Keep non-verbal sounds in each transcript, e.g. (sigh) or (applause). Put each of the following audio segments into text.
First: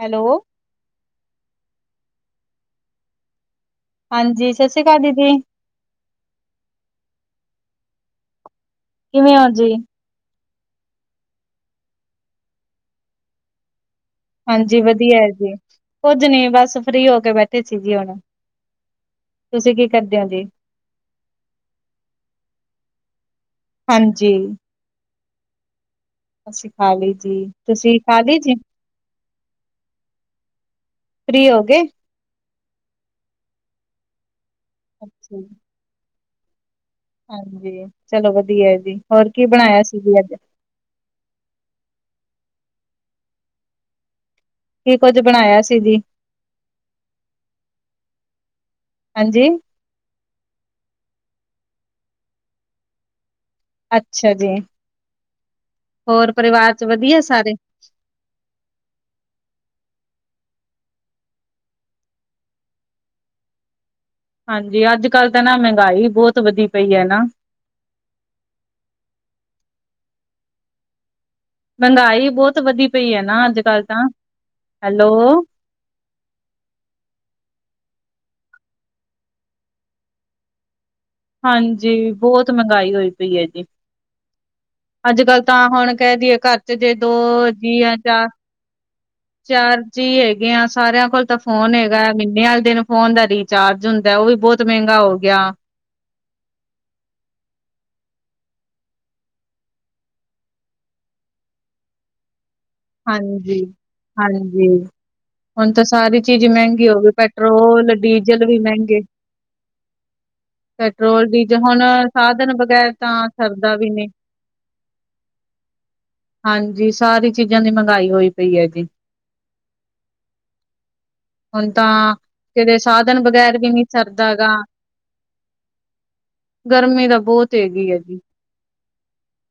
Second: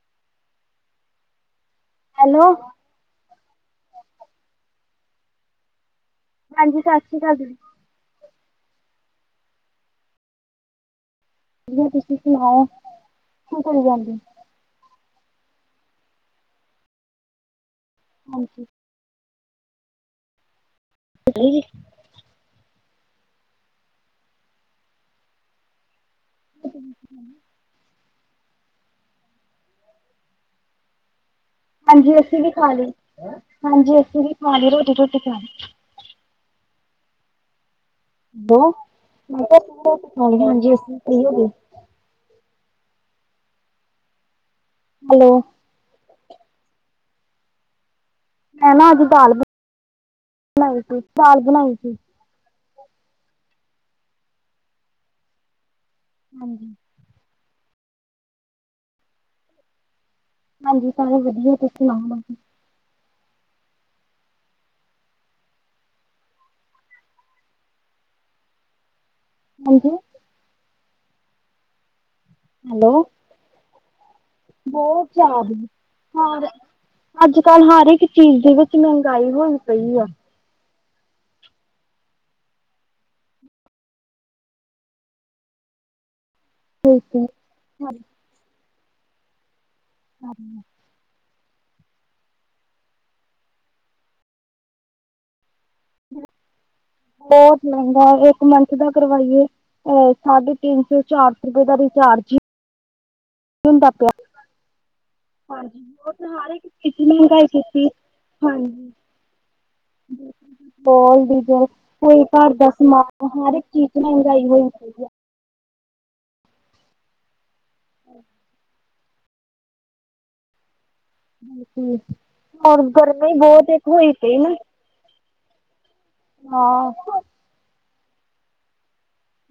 Hello? Hello. ਹਾਂਜੀ ਸਤਿ ਸ੍ਰੀ ਅਕਾਲ ਦੀਦੀ। ਹਾਂਜੀ ਸਤਿ ਸ਼੍ਰੀ ਅਕਾਲ ਦੀਦੀ। ਕਿਵੇਂ ਹੋ ਜੀ? ਜੀ ਤੁਸੀਂ ਸੁਣਾਓ, ਕੀ ਕਰੀ ਜਾਂਦੀ ਹਾਂਜੀ ਵਧੀਆ ਹੈ ਜੀ, ਕੁੱਝ ਨੀ ਬਸ ਫ਼ਰੀ ਹੋ ਕੇ ਬੈਠੇ ਸੀ ਜੀ ਹੁਣ। ਹਾਂਜੀ। ਤੁਸੀਂ ਕੀ ਕਰਦੇ ਓ ਜੀ? (unintelligible) ਹਾਂਜੀ। ਅਸੀਂ ਖਾਲੀ ਜੀ, ਤੁਸੀਂ ਖਾਲੀ ਜੀ, ਫ੍ਰੀ ਹੋ ਗਏ? ਹਾਂਜੀ ਅਸੀਂ ਵੀ ਖਾ ਲੀ, ਹਾਂਜੀ ਅਸੀਂ ਵੀ ਖਾ ਲਈ, ਰੋਟੀ-ਰੁਟੀ ਅੱਛਾ, ਖਾ ਲੀ। ਜੀ, ਹਾਂਜੀ, ਚਲੋ ਹੈਲੋ ਵਧੀਆ ਜੀ, ਹੋਰ ਮੈਂ ਕੀ ਕਿਹਾ ਅਸੀਂ ਬਣਾਇਆ ਵੀ ਸੀ ਰੋਟੀ ਜੀ ਖਾ ਅੱਜ। ਲਈ ਹਾਂਜੀ ਅਸੀਂ (unintelligible) ਕੀ ਕੁੱਝ ਹੈਲੋ ਬਣਾਇਆ ਸੀ ਜੀ? ਮੈਂ ਨਾ ਅੱਜ ਦਾਲ ਹਾਂਜੀ, ਬਣਾਈ ਸੀ, ਦਾਲ ਬਣਾਈ ਸੀ। ਅੱਛਾ ਜੀ, ਹੋਰ ਪਰਿਵਾਰ ਹਾਂਜੀ ਚ ਵਧੀਆ ਸਾਰੇ। ਹਾਂਜੀ ਸਾਰੇ ਵਧੀਆ, ਤਸੀ ਸੁਣਾਓ ਹਾਂਜੀ ਅੱਜ ਕੱਲ ਤਾਂ ਨਾ ਮਹਿੰਗਾਈ ਬਹੁਤ ਵਧੀ ਪਈ ਐ ਨਾ। ਹਾਂਜੀ। ਮਹਿੰਗਾਈ ਬਹੁਤ ਵਧੀ ਹੈਲੋ ਪਈ ਐ ਨਾ ਅੱਜ ਕੱਲ ਤਾਂ ਬਹੁਤ ਹੈਲੋ, ਜ਼ਿਆਦੀ। ਹੋਰ ਅੱਜ ਕੱਲ ਹਰ ਇੱਕ ਚੀਜ਼ ਦੇ ਵਿੱਚ ਮਹਿੰਗਾਈ ਹੋਈ ਪਈ ਆ। ਹਾਂਜੀ ਬਹੁਤ ਮਹਿੰਗਾਈ ਹੋਈ ਪਈ ਐ ਜੀ। ਅੱਜ ਕੱਲ ਤਾਂ ਹੁਣ ਕਹਿ ਦਈਏ ਘਰ ਚ ਜੇ ਦੋ ਜੀ ਜਾਂ ਚਾਰ ਜੀ ਹੈਗੇ ਆ ਸਾਰਿਆਂ ਕੋਲ ਤਾਂ ਫ ਫੋਨ ਹੈਗਾ ਮਹੀਨੇ ਵਾਲੇ ਦਿਨ ਫੋਨ ਦਾ ਰੀਚਾਰਜ ਹੁੰਦਾ ਐ, ਉਹ ਵੀ ਬਹੁਤ ਮਹਿੰਗਾ ਹੋ ਗਿਆ। ਬਹੁਤ ਮਹਿੰਗਾ ਇੱਕ ਮੰਥ ਦਾ ਕਰਵਾਈਏ ਅ ਸਾਢੇ ਤਿੰਨ ਸੌ ਚਾਰ ਸੌ ਰੁਪਏ ਦਾ ਰਿਚਾਰਜ ਹੁੰਦਾ ਪਿਆ ਹਾਂਜੀ-ਹਾਂਜੀ। ਹੁਣ ਹਾਂਜੀ ਤਾਂ ਸਾਰੀ ਬਹੁਤ ਚੀਜ਼ ਹਰ ਇੱਕ ਮਹਿੰਗੀ ਦੀ ਹੋਗੀ, ਮਹਿੰਗਾਈ ਕੀਤੀ ਪੈਟਰੋਲ ਡੀਜ਼ਲ ਵੀ ਹਾਂਜੀ ਮਹਿੰਗੇ। (unintelligible) ਪੈਟਰੋਲ ਡੀਜ਼ਲ ਹੁਣ ਕੋਈ ਘਰ ਸਾਧਨ ਦਾ ਬਗੈਰ ਸਮਾਨ ਤਾਂ ਹਰ ਇੱਕ ਸਰਦਾ ਚੀਜ਼ ਵੀ ਚ ਨਹੀਂ ਮਹਿੰਗਾਈ ਹੋਈ ਪਈ ਐ। ਹਾਂਜੀ ਸਾਰੀ ਚੀਜ਼ਾਂ ਦੀ ਮਹਿੰਗਾਈ ਹੋਈ ਪਈ ਹੈ ਜੀ। ਹੁਣ ਤਾਂ ਬਿਲਕੁਲ, ਕਿਤੇ ਹੋਰ ਸਾਧਨ ਗਰਮੀ ਬਗੈਰ ਬਹੁਤ ਵੀ ਨਹੀਂ ਦੇਖੋ ਹੋਈ ਸਰਦਾ ਪਈ ਗਾ ਨਾ ਹਾਂ। ਤੇਵੀ ਓਵੀ।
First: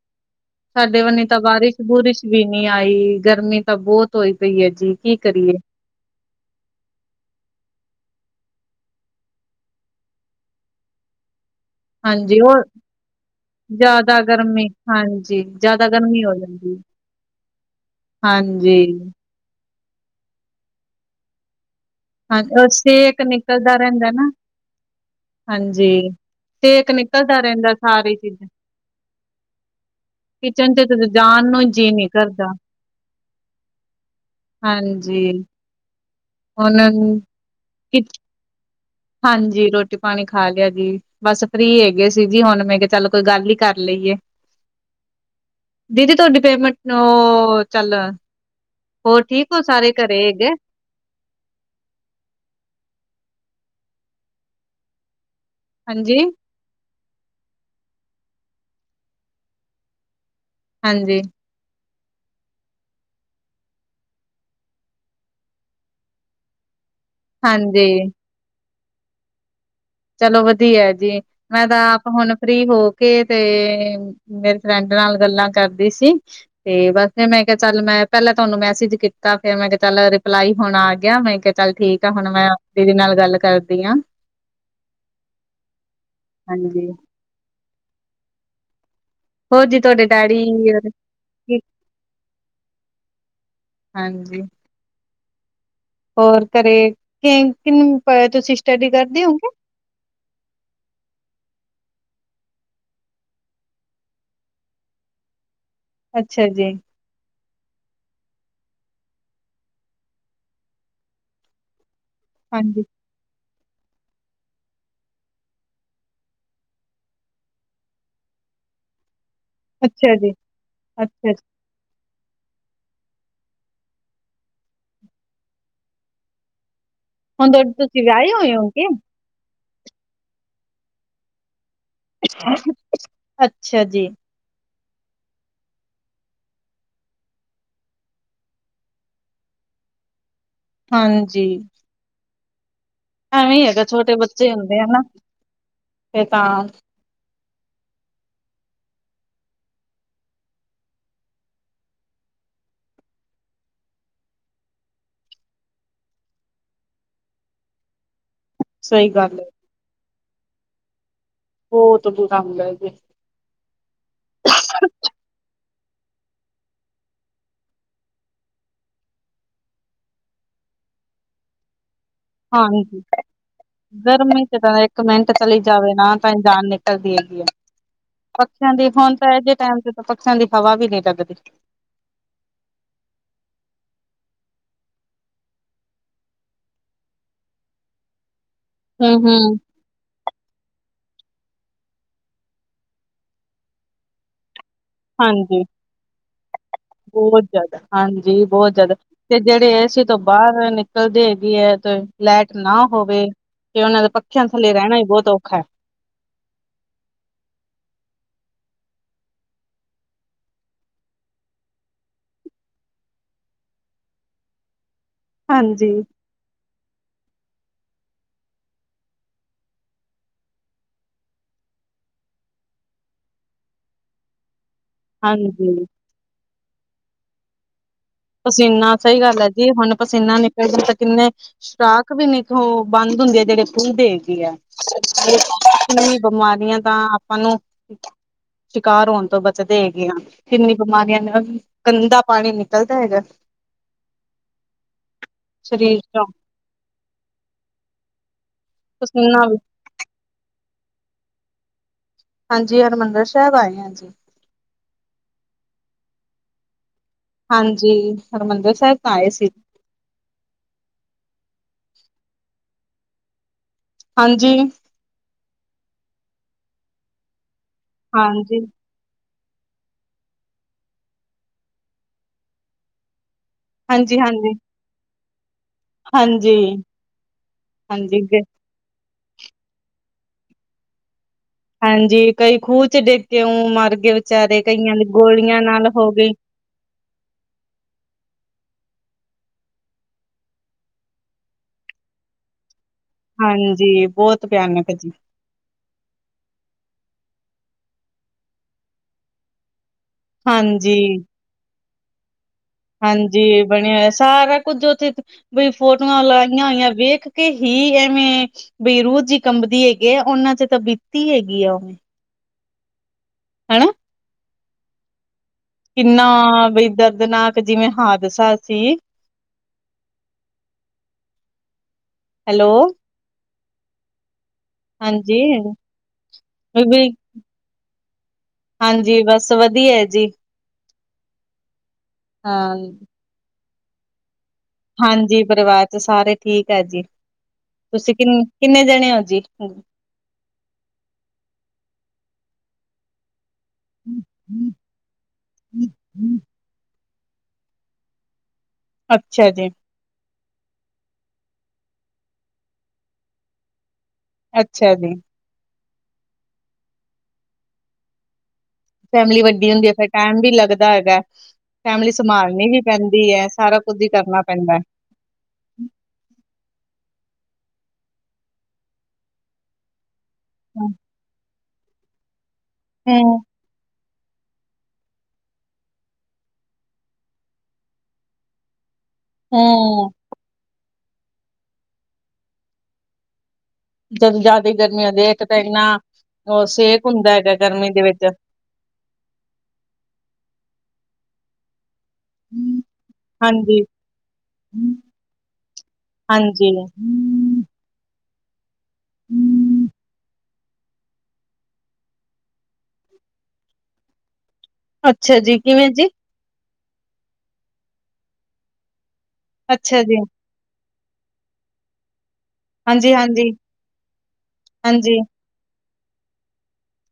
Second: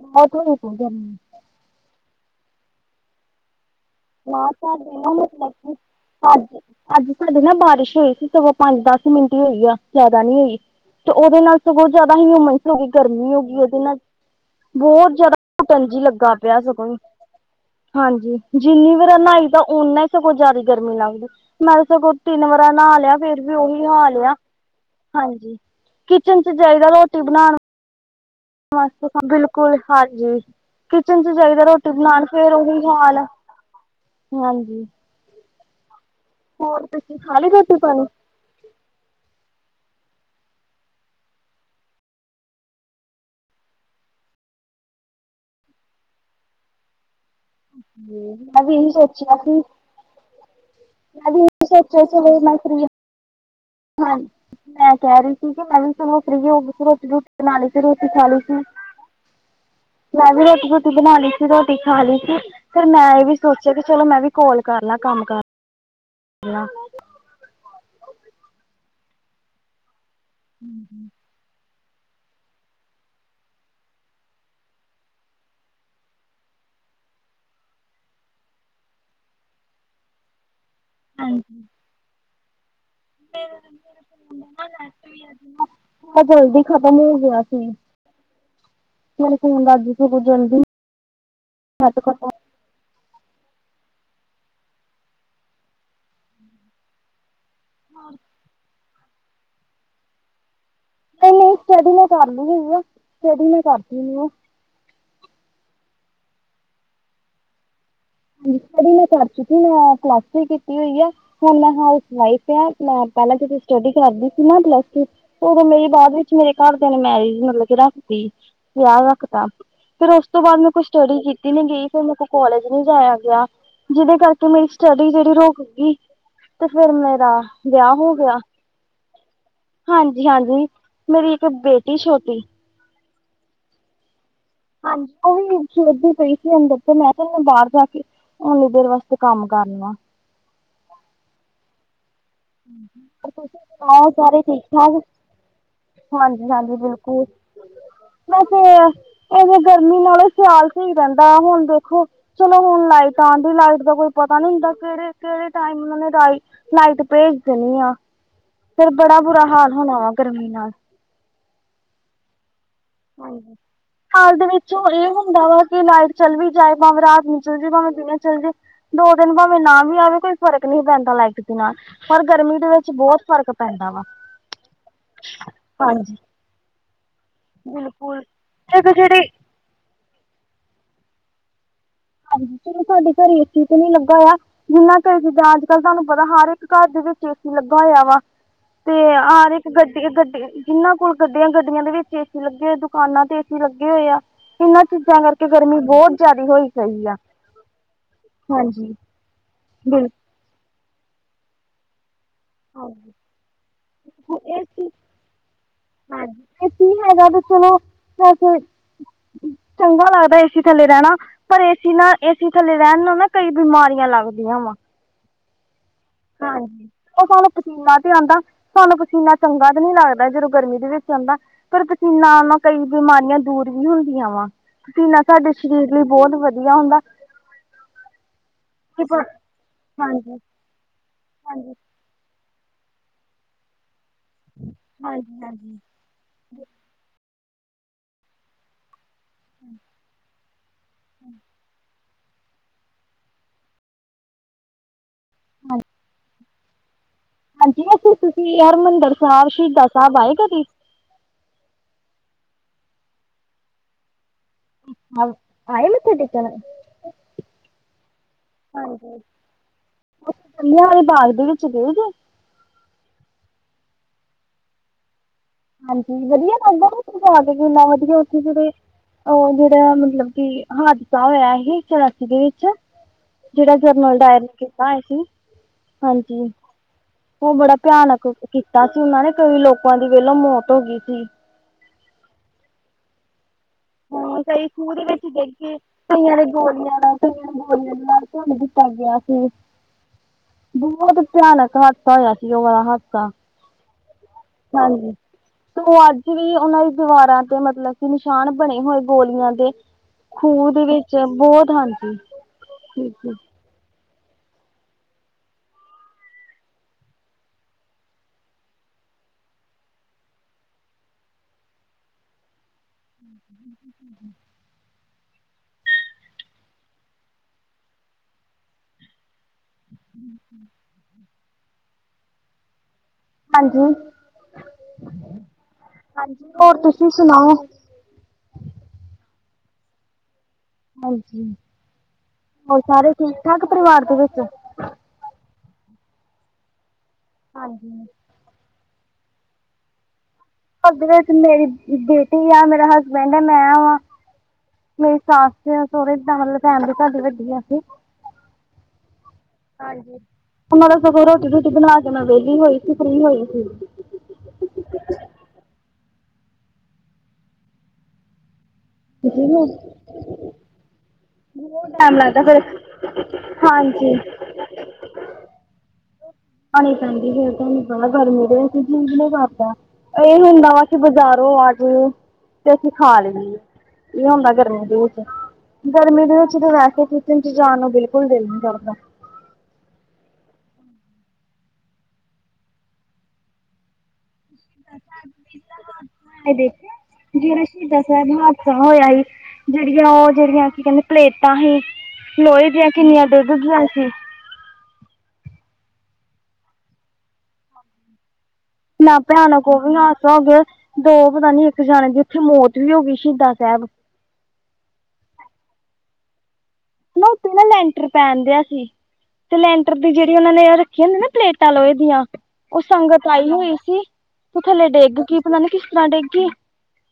(unintelligible) ਸਾਡੇ ਵੰਨੀ ਤਾਂ ਬਾਰਿਸ਼ ਬੁਰਿਸ਼ ਵੀ ਨੀਂ ਆਈ, ਗਰਮੀ ਤਾਂ ਬਹੁਤ ਧੋਈ ਨਾ ਪਈ ਐ ਜੀ, ਸਾਡੇ ਨਾ ਕੀ ਮਤਲਬ ਕਰੀਏ। ਕਿ ਅੱਜ, ਅੱਜ ਸਾਡੇ ਨਾ ਬਾਰਿਸ਼ ਹੋਈ ਸੀ, ਸਗੋਂ ਪੰਜ ਦਸ ਮਿੰਟ ਹੀ ਹੋਈ ਆ ਜਿਆਦਾ ਨੀ ਹੋਈ। ਤੇ ਉਹਦੇ ਨਾਲ ਸਗੋਂ ਜਿਆਦਾ ਹਾਂਜੀ, ਹਿਊਮਸ ਉਹ ਹੋ ਗਈ ਗਰਮੀ ਹੋ ਗਈ ਉਹਦੇ ਨਾਲ, ਜ਼ਿਆਦਾ ਗਰਮੀ ਬਹੁਤ ਜਿਆਦਾ ਹਾਂਜੀ, ਘੁਟਨ ਜ਼ਿਆਦਾ ਜੀ ਗਰਮੀ ਲੱਗਾ ਹੋ ਪਿਆ ਜਾਂਦੀ। ਸਗੋਂ ਈ। ਹਾਂਜੀ ਜਿੰਨੀ ਵਾਰ ਨਾਈ ਤਾਂ ਓਨਾ ਈ ਸਗੋਂ ਜ਼ਿਆਦਾ ਗਰਮੀ ਲੱਗਦੀ ਮੈਂ ਸਗੋਂ ਹਾਂ ਤਿੰਨ ਉਹ ਵਰਾਂ ਨਹਾ ਲਿਆ ਸੇਕ ਫੇਰ ਵੀ ਨਿਕਲਦਾ ਉਹੀ ਰਹਿੰਦਾ ਹਾਲ ਨਾ, ਐ। ਹਾਂਜੀ, ਕਿਚਨ ਚ ਜਾਾਹੀਦਾ ਰੋਟੀ ਬਣਾਣ ਸਾਰੇ ਈ ਚੀਜ਼ਾਂ (unintelligible) ਬਿਲ ਸਕੂਲ ਹਾਂਜੀ, ਤੇ ਕਿਚਨ ਚ ਜਾਣ ਚਾਹੀਦਾ ਨੂੰ ਰੋਟੀ ਜੀਅ ਨੀ ਬਣਾਣ ਕਰਦਾ, ਫੇਰ ਉਹੀ ਹਾਲ ਹਾਂਜੀ। ਜੀ। ਹੋਰ ਤੁਸੀਂ ਖਾਲੀ ਕਿ ਰੋਟੀ-ਪਾਣੀ? ਹਾਂਜੀ ਰੋਟੀ-ਪਾਣੀ ਖਾ ਲਿਆ ਜੀ। ਬਸ ਫ੍ਰੀ ਹੈਗੇ ਸੀ ਜੀ ਹੁਣ ਮੈਂ ਕਿਹਾ ਚੱਲ ਕੋਈ ਗੱਲ ਈ ਕਰ ਲਈਏ। (inaudible) ਦੀਦੀ ਤੁਹਾਡੀ ਪੇਮੈਂਟ ਨੂੰ ਅਸੀ ਵੀ ਸੋਚਿਆ ਸੀ, ਸਾਰੇ ਘਰੇ ਹੈਗੇ? ਮੈਂ ਵੀ (inaudible) ਹਾਂਜੀ ਮੈਂ ਕਹਿ ਰੀ ਸੀ ਕਿ ਮੈਂ ਵੀ ਹਾਂਜੀ। ਤੁਹਾਨੂੰ ਫ੍ਰੀ ਹੋਗੀ ਰੋਟੀ ਰਾਟੀ ਬਣਾ ਲਈ ਸੀ ਰੋਟੀ ਖਾ ਲਈ ਸੀ, ਮੈ ਵੀ ਰੋਟੀ ਰੋਟੀ ਬਣਾ ਹਾਂਜੀ ਲਈ ਰੋਟੀ ਖਾ ਲਈ ਸੀ ਫਿਰ ਮੈਂ ਇਹ ਵੀ ਸੋਚਿਆ ਕਿ ਚਲੋ ਮੈਂ ਵੀ ਕੋਲ ਕਰ ਲਾ ਕੰਮ ਕਰ ਨੀ ਆ। ਹਾਂਜੀ, ਚਲੋ ਵਧੀਆ ਜੀ ਮੈਂ ਤਾਂ ਆਪ ਹੁਣ ਫ੍ਰੀ ਹੋ ਕੇ ਤੇ ਮੇਰੇ ਫਰੈਂਡ ਨਾਲ ਗੱਲਾਂ ਕਰਦੀ ਸੀ ਤੇ ਬਸ ਮੈਂ ਕਿਹਾ ਚੱਲ ਮੈਂ ਪਹਿਲਾਂ ਤੁਹਾਨੂੰ ਮੈਸੇਜ ਕੀਤਾ ਫੇਰ ਮੈਂ ਕਿਹਾ ਚੱਲ ਰਿਪਲਾਈ ਹੁਣਾ ਆ ਮੈਂ ਕਿਹਾ ਚੱਲ ਠੀਕ ਆ ਹੁਣ ਮੈਂ ਦੀਦੀ ਨਾਲ ਗੱਲ ਕਰਦੀ ਆ। ਬ ਜਲਦੀ ਹਾਂਜੀ ਖਤਮ ਹੋ ਗਿਆ ਸੀ ਮੇਰੇ ਫੋਨ ਹੋਰ ਦਾ ਜੀ ਅੱਜ ਤੁਹਾਡੇ ਸਗੋਂ ਡੈਡੀ ਜਲਦੀ ਨੈੱਟ ਖਤਮ ਹਾਂਜੀ ਹੋਰ ਘਰੇ ਕਿ ਕਿੰਨ ਤੁਸੀਂ ਸਟੱਡੀ ਕਰਦੇ ਔ ਕੇ? ਸਟੇਡੀ ਮੈਂ ਕਰਲੀ ਹਗੀ ਆ, ਸਟੇਡੀ ਮੈਂ ਕਰਦੀ ਨੀ ਆ ਅੱਛਾ ਜੀ ਹਾਂ ਸਟਡੀ ਮੈਂ ਕਰ ਚੁੱਕੀ ਮੈਂ ਕਲਾਸਿਸ ਕੀਤੀ ਹੋਈ ਆ ਹੁਣ ਮੈਂ ਹਾਊਸ ਵਾਈਫ਼ ਆ ਹਾਂਜੀ ਮੈਂ ਪਹਿਲਾਂ ਤੁਸੀ ਸਟੱਡੀ ਕਰਦੀ ਸੀ ਨਾ ਪਲੱਸ ਚ ਉਦੋਂ ਮੇਰੀ ਬਾਅਦ ਵਿੱਚ ਮੇਰੇ ਘਰਦਿਆਂ ਨੇ ਮੈਰਿਜ ਮਤਲਬ ਕਿ ਰੱਖਦੀ ਵਿਆਹ ਰੱਖਤਾ ਫੇਰ ਅੱਛਾ ਉਸ ਜੀ ਤੋਂ ਬਾਅਦ ਮੈਂ ਕੋਈ ਸਟੱਡੀ ਅੱਛਾ ਜੀ ਕੀਤੀ ਨੀ ਗੀ ਫੇਰ ਮੈਂ ਕੋਈ ਕੋਲਜ ਨੀ ਜਾਇਆ ਗਿਆ, ਜਿਹਦੇ ਕਰਕੇ ਮੇਰੀ ਸਟੱਡੀ ਜਿਹੜੀ ਰੁਕ ਗਈ ਤੇ ਫੇਰ ਮੈਂ ਦਾ ਹੁਣ ਤੁਹਾਡੇ ਵਿਆਹ ਤੁਸੀਂ ਹੋ ਵਿਆਹੇ ਗਿਆ ਹੋਏ ਹੋਗੇ ਹਾਂਜੀ ਹਾਂਜੀ, ਮੇਰੀ ਇੱਕ ਬੇਟੀ ਛੋਟੀ ਅੱਛਾ ਜੀ ਹਾਂਜੀ ਉਹ ਵੀ ਸੋਚਦੀ ਪਈ ਸੀ ਅੰਦਰ ਤੇ ਮੈਂ ਕਿਹਾ ਬਾਰ ਜਾ ਕੇ ਓਨੀ ਦੇਰ ਵਾਸਤੇ ਕੰਮ ਕਰਨਾ ਹਾਂਜੀ ਤੁਸੀਂ ਐਵੇਂ ਹੀ ਹੈਗਾ ਸੁਣਾਓ ਛੋਟੇ ਸਾਰੇ ਬੱਚੇ ਠੀਕ ਹੁੰਦੇ ਆ ਨਾ ਠਾਕ? ਫੇਰ ਤਾਂ ਹਾਂਜੀ ਹਾਂਜੀ ਬਿਲਕੁਲ ਵੈਸੇ ਗਰਮੀ ਨਾਲੋਂ ਸਿਆਲ ਸਹੀ ਰਹਿੰਦਾ ਹੁਣ ਦੇਖੋ ਚਲੋ ਹੁਣ ਲਾਈਟ ਆਦੀ ਲਾਈਟ ਦਾ ਕੋਈ ਪਤਾ ਨੀ ਹੁੰਦਾ ਕਿਹੜੇ ਕਿਹੜੇ ਟਾਈਮ ਉਹਨਾਂ ਨੇ ਲ ਲਾਈਟ ਭੇਜ ਦੇਨੀ ਆ ਫੇਰ ਸਹੀ ਬੜਾ ਗੱਲ ਹੈ ਬੁਰਾ ਹਾਲ ਹੋਣਾ ਵਾ ਗਰਮੀ ਨਾਲ। ਬੋਤ ਬੁਰਾ ਹੁੰਦਾ ਐ ਜੀ। ਹਾਂਜੀ। ਹਾਲ ਦੇ ਵਿੱਚੋਂ ਏ ਹੁੰਦਾ ਵਾ ਕਿ ਲਾਈਟ ਚੱਲ ਵੀ ਜਾਏ, ਭਾਵੇਂ ਰਾਤ ਨੂੰ ਚੱਲ ਜੇ, ਭਾਵੇਂ ਦਿਨ ਚੱਲ ਜੇ ਦੋ ਦਿਨ ਭਾਵੇਂ ਨਾ ਵੀ ਆਵੇ ਕੋਈ ਫ਼ਰਕ ਨੀ ਪੈਂਦਾ ਲਾਈਟ ਬਿਨਾ। ਹਾਂਜੀ ਗਰਮੀ 'ਚ ਤਾਂ ਇੱਕ ਮਿੰਟ ਚਲੀ ਜਾਵੇ ਨਾ ਹਾਂਜੀ ਤਾਂ ਜਾਨ ਨਿਕਲਦੀ ਹੈਗੀ ਐ, ਬਿਲਕੁਲ ਪੱਖੇਆਂ ਦੀ ਇੱਕ ਹੁਨ ਜਿਹੜੀ ਤਾਂ ਇਹ ਜੇ ਟਾਈਮ ਤੇ ਪੱਖੇਆਂ ਦੀ ਹਵਾ ਵੀ ਨੀ ਲੱਗਦੀ। ਹਾਂਜੀ ਚੱਲੋ ਤੁਆਡੇ ਘਰ ਏਸੀ ਤੇ ਨੀ ਲੱਗਾ ਆ ਜਿੰਨਾ ਕ ਜਿੱਦਾਂ ਅੱਜ-ਕੱਲ ਤੁਆਨੂੰ ਪਤਾ ਹਰ ਇੱਕ ਘਰ ਦੇ ਵਿੱਚ ਏ ਸੀ ਲੱਗਾ ਹੋਏਆ ਵਾ। ਤੇ ਆਰ ਹੂੰ-ਹੂੰ, ਇੱਕ ਗੱਡੀ, ਗੱਡੀ ਇਨਾਂ ਕੋਲ ਗੱਡੀਆਂ, ਗੱਡੀਆਂ ਦੇ ਵਿੱਚ ਏ ਸੀ ਲੱਗੇ ਹੋਏ, ਦੁਕਾਨਾਂ ਤੇ ਏ ਸੀ ਲੱਗੇ ਹੋਏ ਆ। ਇਨਾਂ ਚੀਜ਼ਾਂ ਕਰਕੇ ਗਰਮੀ ਬੋਤ ਜ਼ਿਆਦੇ ਹੋਈ ਪਈ ਆ ਬੋਤ ਜਾਦਾ, ਹਾਂਜੀ ਬੋਤ ਜਾਦਾ ਤੇ ਜੇੜੇ ਏ ਸੀ ਤੋਂ ਬਾਰ ਨਿਕਲਦੇ ਵੀ ਹੈ ਤੇ ਲੈਟ ਨਾ ਹੋਵੇ ਤੇ ਓਨਾਂ ਦੇ ਪੱਖੇਆਂ ਥੱਲੇ ਰੈਣਾ ਹੀ ਬੋਤ ਔਖਾ ਐ। ਹਾਂਜੀ ਐ ਕੀ ਹੈਗਾ ਤੇ ਚੱਲੋ (unintelligible) ਚੰਗਾ ਲੱਗਦਾ ਏਸੀ ਥੱਲੇ ਰੈਣਾ। ਪਰ ਏਸੀ ਨਾ, ਏਸੀ ਥੱਲੇ ਰੈਨ ਨਾਲ ਨਾ ਕਈ ਬਿਮਾਰੀਆਂ ਲੱਗਦੀਆਂ ਵਾ। ਹਾਂਜੀ। ਹਾਂਜੀ। ਓ ਸਾਨੂੰ ਪਸੀਨਾ ਤੇ ਆਂਦਾ, ਸਾਨੂੰ ਪਸੀਨਾ ਚੰਗਾ ਤਾਂ ਨੀ ਲੱਗਦਾ ਜਦੋਂ ਗਰਮੀ ਦੇ ਵਿੱਚ ਆਂਦਾ। ਪਰ ਪਸੀਨਾ ਆਨ ਨਾ ਕਈ ਬਿਮਾਰੀਆਂ ਦੂਰ ਵੀ ਹੁੰਦੀਆਂ ਵਾ। ਪਸੀਨਾ ਸਾਡੇ ਹਾਂਜੀ-ਹਾਂਜੀ। ਸਰੀਰ ਲਈ ਬੋਤ ਵਧੀਆ ਹੁੰਦਾ। ਪਸੀਨਾ ਕਿ ਸਈ ਗੱਲ ਐ ਜੀ ਹੁਨ ਪਸੀਨਾ ਨਿਕਲਦਾ ਤੇ ਕਿੰਨੇ ਸ਼ਟਾਕ ਵੀ ਨੀ (unintelligible) ਬੰਦ ਹੁੰਦੀ ਆ ਜੇੜੇ (unintelligible) (unintelligible) ਬਿਮਾਰੀਆਂ ਤਾਂ ਆਪਾਂ ਨੂੰ ਸ਼ਿਕਾਰ ਹੋਨ ਤੋਂ ਬਚਦੇ ਹੈਗੇ‌ ਆਂ, ਕਿੰਨੀ ਬਿਮਾਰੀਆਂ ਨੇ ਗੰਦਾ ਪਾਣੀ ਨਿਕ ਦਾ ਹੈਗਾ ਸਰੀਰ ਚੋਂ। ਹਾਂਜੀ ਅਸੀਂ ਤੁਸੀਂ ਹਰਮੰਦਰ ਪਸੀਨਾ ਸਾਬ, ਵੀ ਸ਼ਹੀਦਾਂ ਸਾਬ ਆਏ ਕਦੀ? ਹਾਂਜੀ ਹਰਮੰਦਰ ਸਾਹੇਬ ਆਏ ਆਂ ਜੀ। (unintelligible) ਆਏ ਮੱਥਾ ਟੇਕਨ? ਹਾਂਜੀ ਹਰਮੰਦਰ ਸਾਹੇਬ ਤਾਂ ਆਏ ਸੀ। ਓ ਜਲਿਆਂ ਵਾਲੇ ਬਾਗ ਦੇ ਵਿੱਚ ਗਏ ਜੇ? ਹਾਂਜੀ। ਹਾਂਜੀ ਵਧੀਆ ਲੱਗਦਾ ਨਾ ਓਥੇ ਜਾਕੇ ਕਿਨਾ ਵਧੀਆ ਉੱਥੇ ਹਾਂਜੀ ਜਿਵੇਂ ਓ ਜੇੜਾ ਮਤਲਬ ਕਿ ਹਾਦਸਾ ਹੋਏਆ ਹੀ ਚੁਰਾਸੀ ਦੇ ਵਿੱਚ। ਜੇੜਾ ਕਿ ਜਨਰਲ ਹਾਂਜੀ ਡਾਇਰ ਹਾਂਜੀ ਕੀਤਾ ਹੋਏਆ ਸੀ। ਹਾਂਜੀ ਓ ਬੜਾ ਭਿਆਨਕ ਹਾਂਜੀ ਕੀਤ ਤਾਂਕਿ ਉਨਾਂ ਨੇ ਕਈ ਲੋਕਾਂ ਦੀ ਵੇਲੋਂ ਮੌਤ ਹੋ ਗੀ ਸੀ। ਹਾਂਜੀ ਕਈ ਖੂਹ 'ਚ ਡਿੱਗ ਕੇ ਉ ਮਰ ਗਏ ਹਾਂ ਵਿਚਾਰੇ, ਕਈ ਖੂਹ ਕਈਆਂ ਦੇ ਦੀ ਵਿੱਚ ਡਿੱਗ ਗੋਲੀਆਂ ਕੇ ਨਾਲ ਹੋ ਗਈ। ਕਈਆਂ ਦੇ ਗੋਲੀਆਂ ਨਾਲ, (unintelligible) ਗੋਲੀਆਂ ਦੇ ਨਾਲ ਭੁਨ ਦਿੱਤਾ ਗਯਾ ਸੀ। ਬੋਹਤ ਭਿਆਨਕ ਹਾਦਸਾ ਹੋਏਆ ਸੀ ਓ ਵਾਲਾ ਹਾਦ ਹਾਂਜੀ ਬੋਤ ਭਿਆਨਕ ਜੀ। ਤੇ ਓ ਅੱਜ ਵੀ ਓਨਾਂ ਈ ਦੀਵਾਰਾਂ ਤੇ ਮਤਲਬ ਕਿ ਨਿਸ਼ਾਨ ਬਣੇ ਹੋਏ ਗੋਲੀਆਂ ਦੇ। ਖੂਹ ਦੇ ਹਾਂਜੀ, ਵਿੱਚ ਬਹੁਤ ਹਾਂਜੀ ਠੀਕ ਹਾਂਜੀ ਬਣਿਆ ਹੋਇਆ ਸਾਰਾ ਕੁੱਝ ਉੱਥੇ ਬਈ ਫੋਟੋਆਂ ਲਾਈਆਂ ਹੋਈਆਂ ਵੇਖਕੇ ਹੀ ਐਵੇਂ ਬਈ‌ ਰੂਹ ਜੀ ਕੰਬਦੀ ਹੈਗੀ ਏ, ਉਹਨਾਂ'ਚ ਤਾ ਬੀਤੀ ਹੈਗੀ ਆ ਉਹ। ਹਣਾ। ਕਿੰਨਾ, ਬਈ ਦਰਦਨਾਕ ਜਿਵੇਂ ਹਾਦਸਾ ਸੀ। (inaudible) ਹੈਲੋ ਹਾਂਜੀ, ਹਾਂਜੀ। ਹਾਂਜੀ ਹੋਰ ਵੀ ਤੁਸੀਂ ਬਈ ਸੁਣਾਓ? ਹਾਂਜੀ, ਬਸ ਵਧੀਆ ਏ ਜੀ। ਹਾਂਜੀ, ਹਾਂ। ਹੋਰ ਸਾਰੇ ਠੀਕ-ਠਾਕ ਪਰਿਵਾਰ ਦੇ ਵਿੱਚ? ਹਾਂਜੀ, ਪਰਿਵਾਰ'ਚ ਸਾਰੇ ਠੀਕ ਐ ਜੀ ਤੁਸੀਂ ਕਿੰਨ, ਕਿੰਨੇ ਜਣੇ ਓ ਜੀ? ਪਗ ਦੇ ਵਿਚ ਮੇਰੀ ਬੇਟੀ ਆ, ਮੇਰਾ ਹੱਸ ਮਹਿੰਦਾ ਮੈਂ ਆਵਾਂ, ਮੇਰੀ ਸੱਸ-ਸਹੁਰੇ ਤੇ ਜਿਦਾਂ ਮਤਲਬ ਫੈਮਲੀ ਸਾਡੀ ਵੱਡੀ ਆ, ਇੱਥੇ। ਅੱਛਾ ਜੀ। ਹਾਂਜੀ, ਉਹਨਾਂ ਦਾ ਸਗੋਂ ਰੋਟੀ-ਰੂਟੀ ਬਣਾਕੇ ਮੈਂ ਵਿਹਲੀ ਹੋਈ ਸੀ, ਫ਼੍ਰੀ ਹੋਈ ਸੀ। ਅੱਛਾ ਜੀ। ਫੈਮਿਲੀ ਵੱਡੀ ਹੁੰਦੀ ਐ, ਫੇਰ ਟਾਇਮ ਵੀ ਲੱਗਦਾ ਹੈਗਾ। ਫੈਮਿਲੀ ਟਾਈਮ ਲੱਗਦਾ ਫਿਰ ਸੰਭਾਲਣੀ ਵੀ ਪੈਂਦੀ ਐ, ਸਾਰਾ ਖੁੱਦ ਈ ਹਾਂਜੀ ਕਰਨਾ ਪੈਂਦਾ। ਆਣੀ ਪੈਂਦੀ ਫਿਰ ਤੁਹਾਨੂੰ ਗਾਂਹ ਗਰਮੀ ਦੇ ਵਿਚ ਜੀਅ ਨਹੀਂ ਕਰਦਾ। ਇਹ ਹੁੰਦਾ ਵਾ ਹੂੰ ਕੀ ਬਜ਼ਾਰੋਂ ਆਜੋ, ਤੇ ਅਸੀਂ ਖਾ ਹੂੰ ਲਈਏ। ਇਹ ਹੁੰਦਾ ਗਰਮੀਆਂ ਦੇ ਵਿਚ। ਗਰਮੀ ਦੇ ਵਿੱਚ ਤੇ ਵੈਸੇ ਕਿਚਨ'ਚ ਜਾਣ ਨੂੰ ਬਿਲਕੁਲ ਦਿਲ ਨੀ ਕਰਦਾ। ਹੂੰ ਜਦੋ ਜ਼ਿਆਦਾ ਗਰਮੀ ਹੁੰਦੀ ਏ, ਇੱਕ ਤਾਂ ਇੰਨਾ ਉਹ ਇਹਦੇ ਸੇਕ ਹੁੰਦਾ ਚ ਹੈਗਾ ਜਿਹੜਾ ਗਰਮੀ ਸ਼ਹੀਦਾਂ ਦੇ ਵਿੱਚ। ਸਾਹਿਬ ਹਾਦਸਾ ਹੋਇਆ ਹੀ ਜਿਹੜੀਆਂ, ਉਹ ਜਿਹੜੀਆਂ ਕੀ ਕਹਿੰਦੇ ਪਲੇਟਾਂ ਹੀ ਲੋਹੇ ਦੀਆਂ ਕਿੰਨੀਆਂ ਡਿੱਗ ਹਾਂਜੀ ਗਈਆ ਸੀ। ਹਾਂਜੀ। ਨਾ ਭੈਣਾ ਕੋਲ ਵੀ ਹਾਸ ਹੋਗੇ ਦੋ ਪਤਾ ਨੀ, ਇੱਕ ਜਾਣੇ ਦੀ ਉੱਥੇ ਮੌਤ ਵੀ ਹੋਗੀ, ਸ਼ਹੀਦਾ ਸਾਹਿਬ। ਅੱਛਾ ਜੀ, ਕਿਵੇਂ ਜੀ? ਨਾ ਉੱਥੇ ਨਾ ਲੈਂਟਰ ਪੈਣ ਦਿਆ ਸੀ, ਤੇ ਲੈਂਟਰ ਅੱਛਾ ਦੀ ਜੀ ਜਿਹੜੀ ਉਹਨਾਂ ਨੇ ਦੇ ਨਾ ਪਲੇਟਾਂ ਲੋਹੇ ਦੀਆਂ, ਉਹ ਹਾਂਜੀ ਸੰਗਤ ਆਈ ਹਾਂਜੀ ਹੋਈ ਸੀ, ਥੱਲੇ ਡਿਗ ਹਾਂਜੀ ਗਈ ਪਤਾ ਨੀ ਕਿਸ ਤਰ੍ਹਾਂ ਡਿੱਗਗੀ,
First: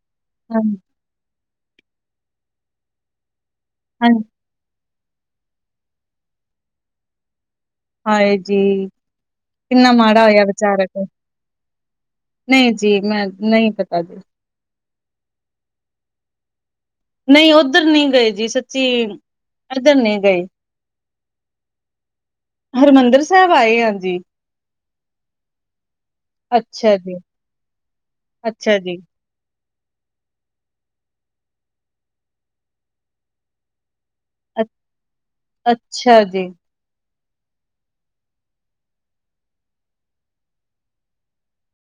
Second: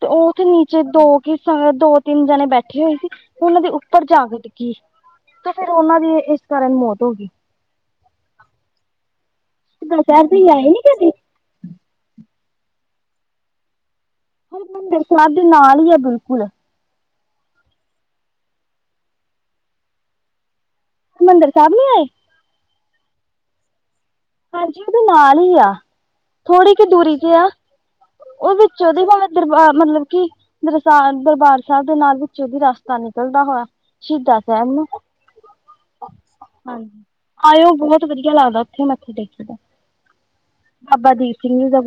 ਤੇ ਉਹ ਉੱਥੇ ਹਾਂ ਨੀਚੇ ਦੋ ਕੇ ਸੰਗਤ ਦੋ-ਤਿੰਨ ਜਣੇ ਬੈਠੇ ਹੋਏ ਸੀ, ਉਹਨਾਂ ਦੇ ਉੱਪਰ ਹਾਂ ਜਾਕੇ ਡਿ ਤੇ ਫੇਰ ਉਹਨਾਂ ਦੀ, ਇਸ ਕਾਰਨ ਮੌਤ ਹੋਗੀ। ਹਾਏ ਜੀ, ਕਿੰਨਾ ਹਰਿਮੰਦਰ ਮਾੜਾ ਸਾਹਿਬ ਹੋਇਆ ਤੁਸੀਂ ਆਏ ਨੀ ਵਿਚਾਰੇ ਤੋ। ਕਦੀ ਨਹੀਂ ਜੀ, ਮੈਂ ਨਹੀਂ ਪਤਾ ਜੇ। ਹਰਿਮੰਦਿਰ ਸਾਹਿਬ ਦੇ ਨਾਲ ਈ ਐ, ਬਿਲਕੁਲ। ਨਹੀਂ ਉੱਧਰ ਨਹੀਂ ਗਏ ਜੀ ਸੱਚੀ, ਓਧਰ ਨਹੀਂ ਗਏ। ਹਰਿਮੰਦਰ ਸਾਹਿਬ ਨੀ ਆਏ? ਹਰਿਮੰਦਰ ਸਾਹਿਬ ਆਏ ਆਂ ਜੀ। ਹਾਂਜੀ ਉਹਦੇ ਨਾਲ ਈ ਆ, ਥੋੜੀ ਕ ਅੱਛਾ ਦੂਰੀ ਜੀ, ਤੇ ਆ ਉਹ ਅੱਛਾ ਵਿੱਚੋ ਜੀ, ਦੀ ਭਾਵੇ ਦਰਬਾ ਮਤਲਬ ਕਿ ਮਤਲਬ ਸਾਂ, ਦਰਬਾਰ ਸਾਹਿਬ ਦੇ ਨਾਲ ਵਿੱਚੋਂ ਦੀ ਰਸਤਾ ਨਿਕਲਦਾ ਵਾ, ਸ਼ਹੀਦਾਂ ਅੱ- ਰਹਿਣ ਨੂੰ, ਅੱਛਾ ਜੀ। ਹਾਂਜੀ। ਆਇਓ ਬਹੁਤ ਵਧੀਆ ਲੱਗਦਾ, ਉੱਥੇ ਮੱਥੇ ਟੇਕ ਤਾਂ, ਬਾਬਾ ਦੀਪ ਸਿੰਘ ਜੀ ਦਾ ਗ।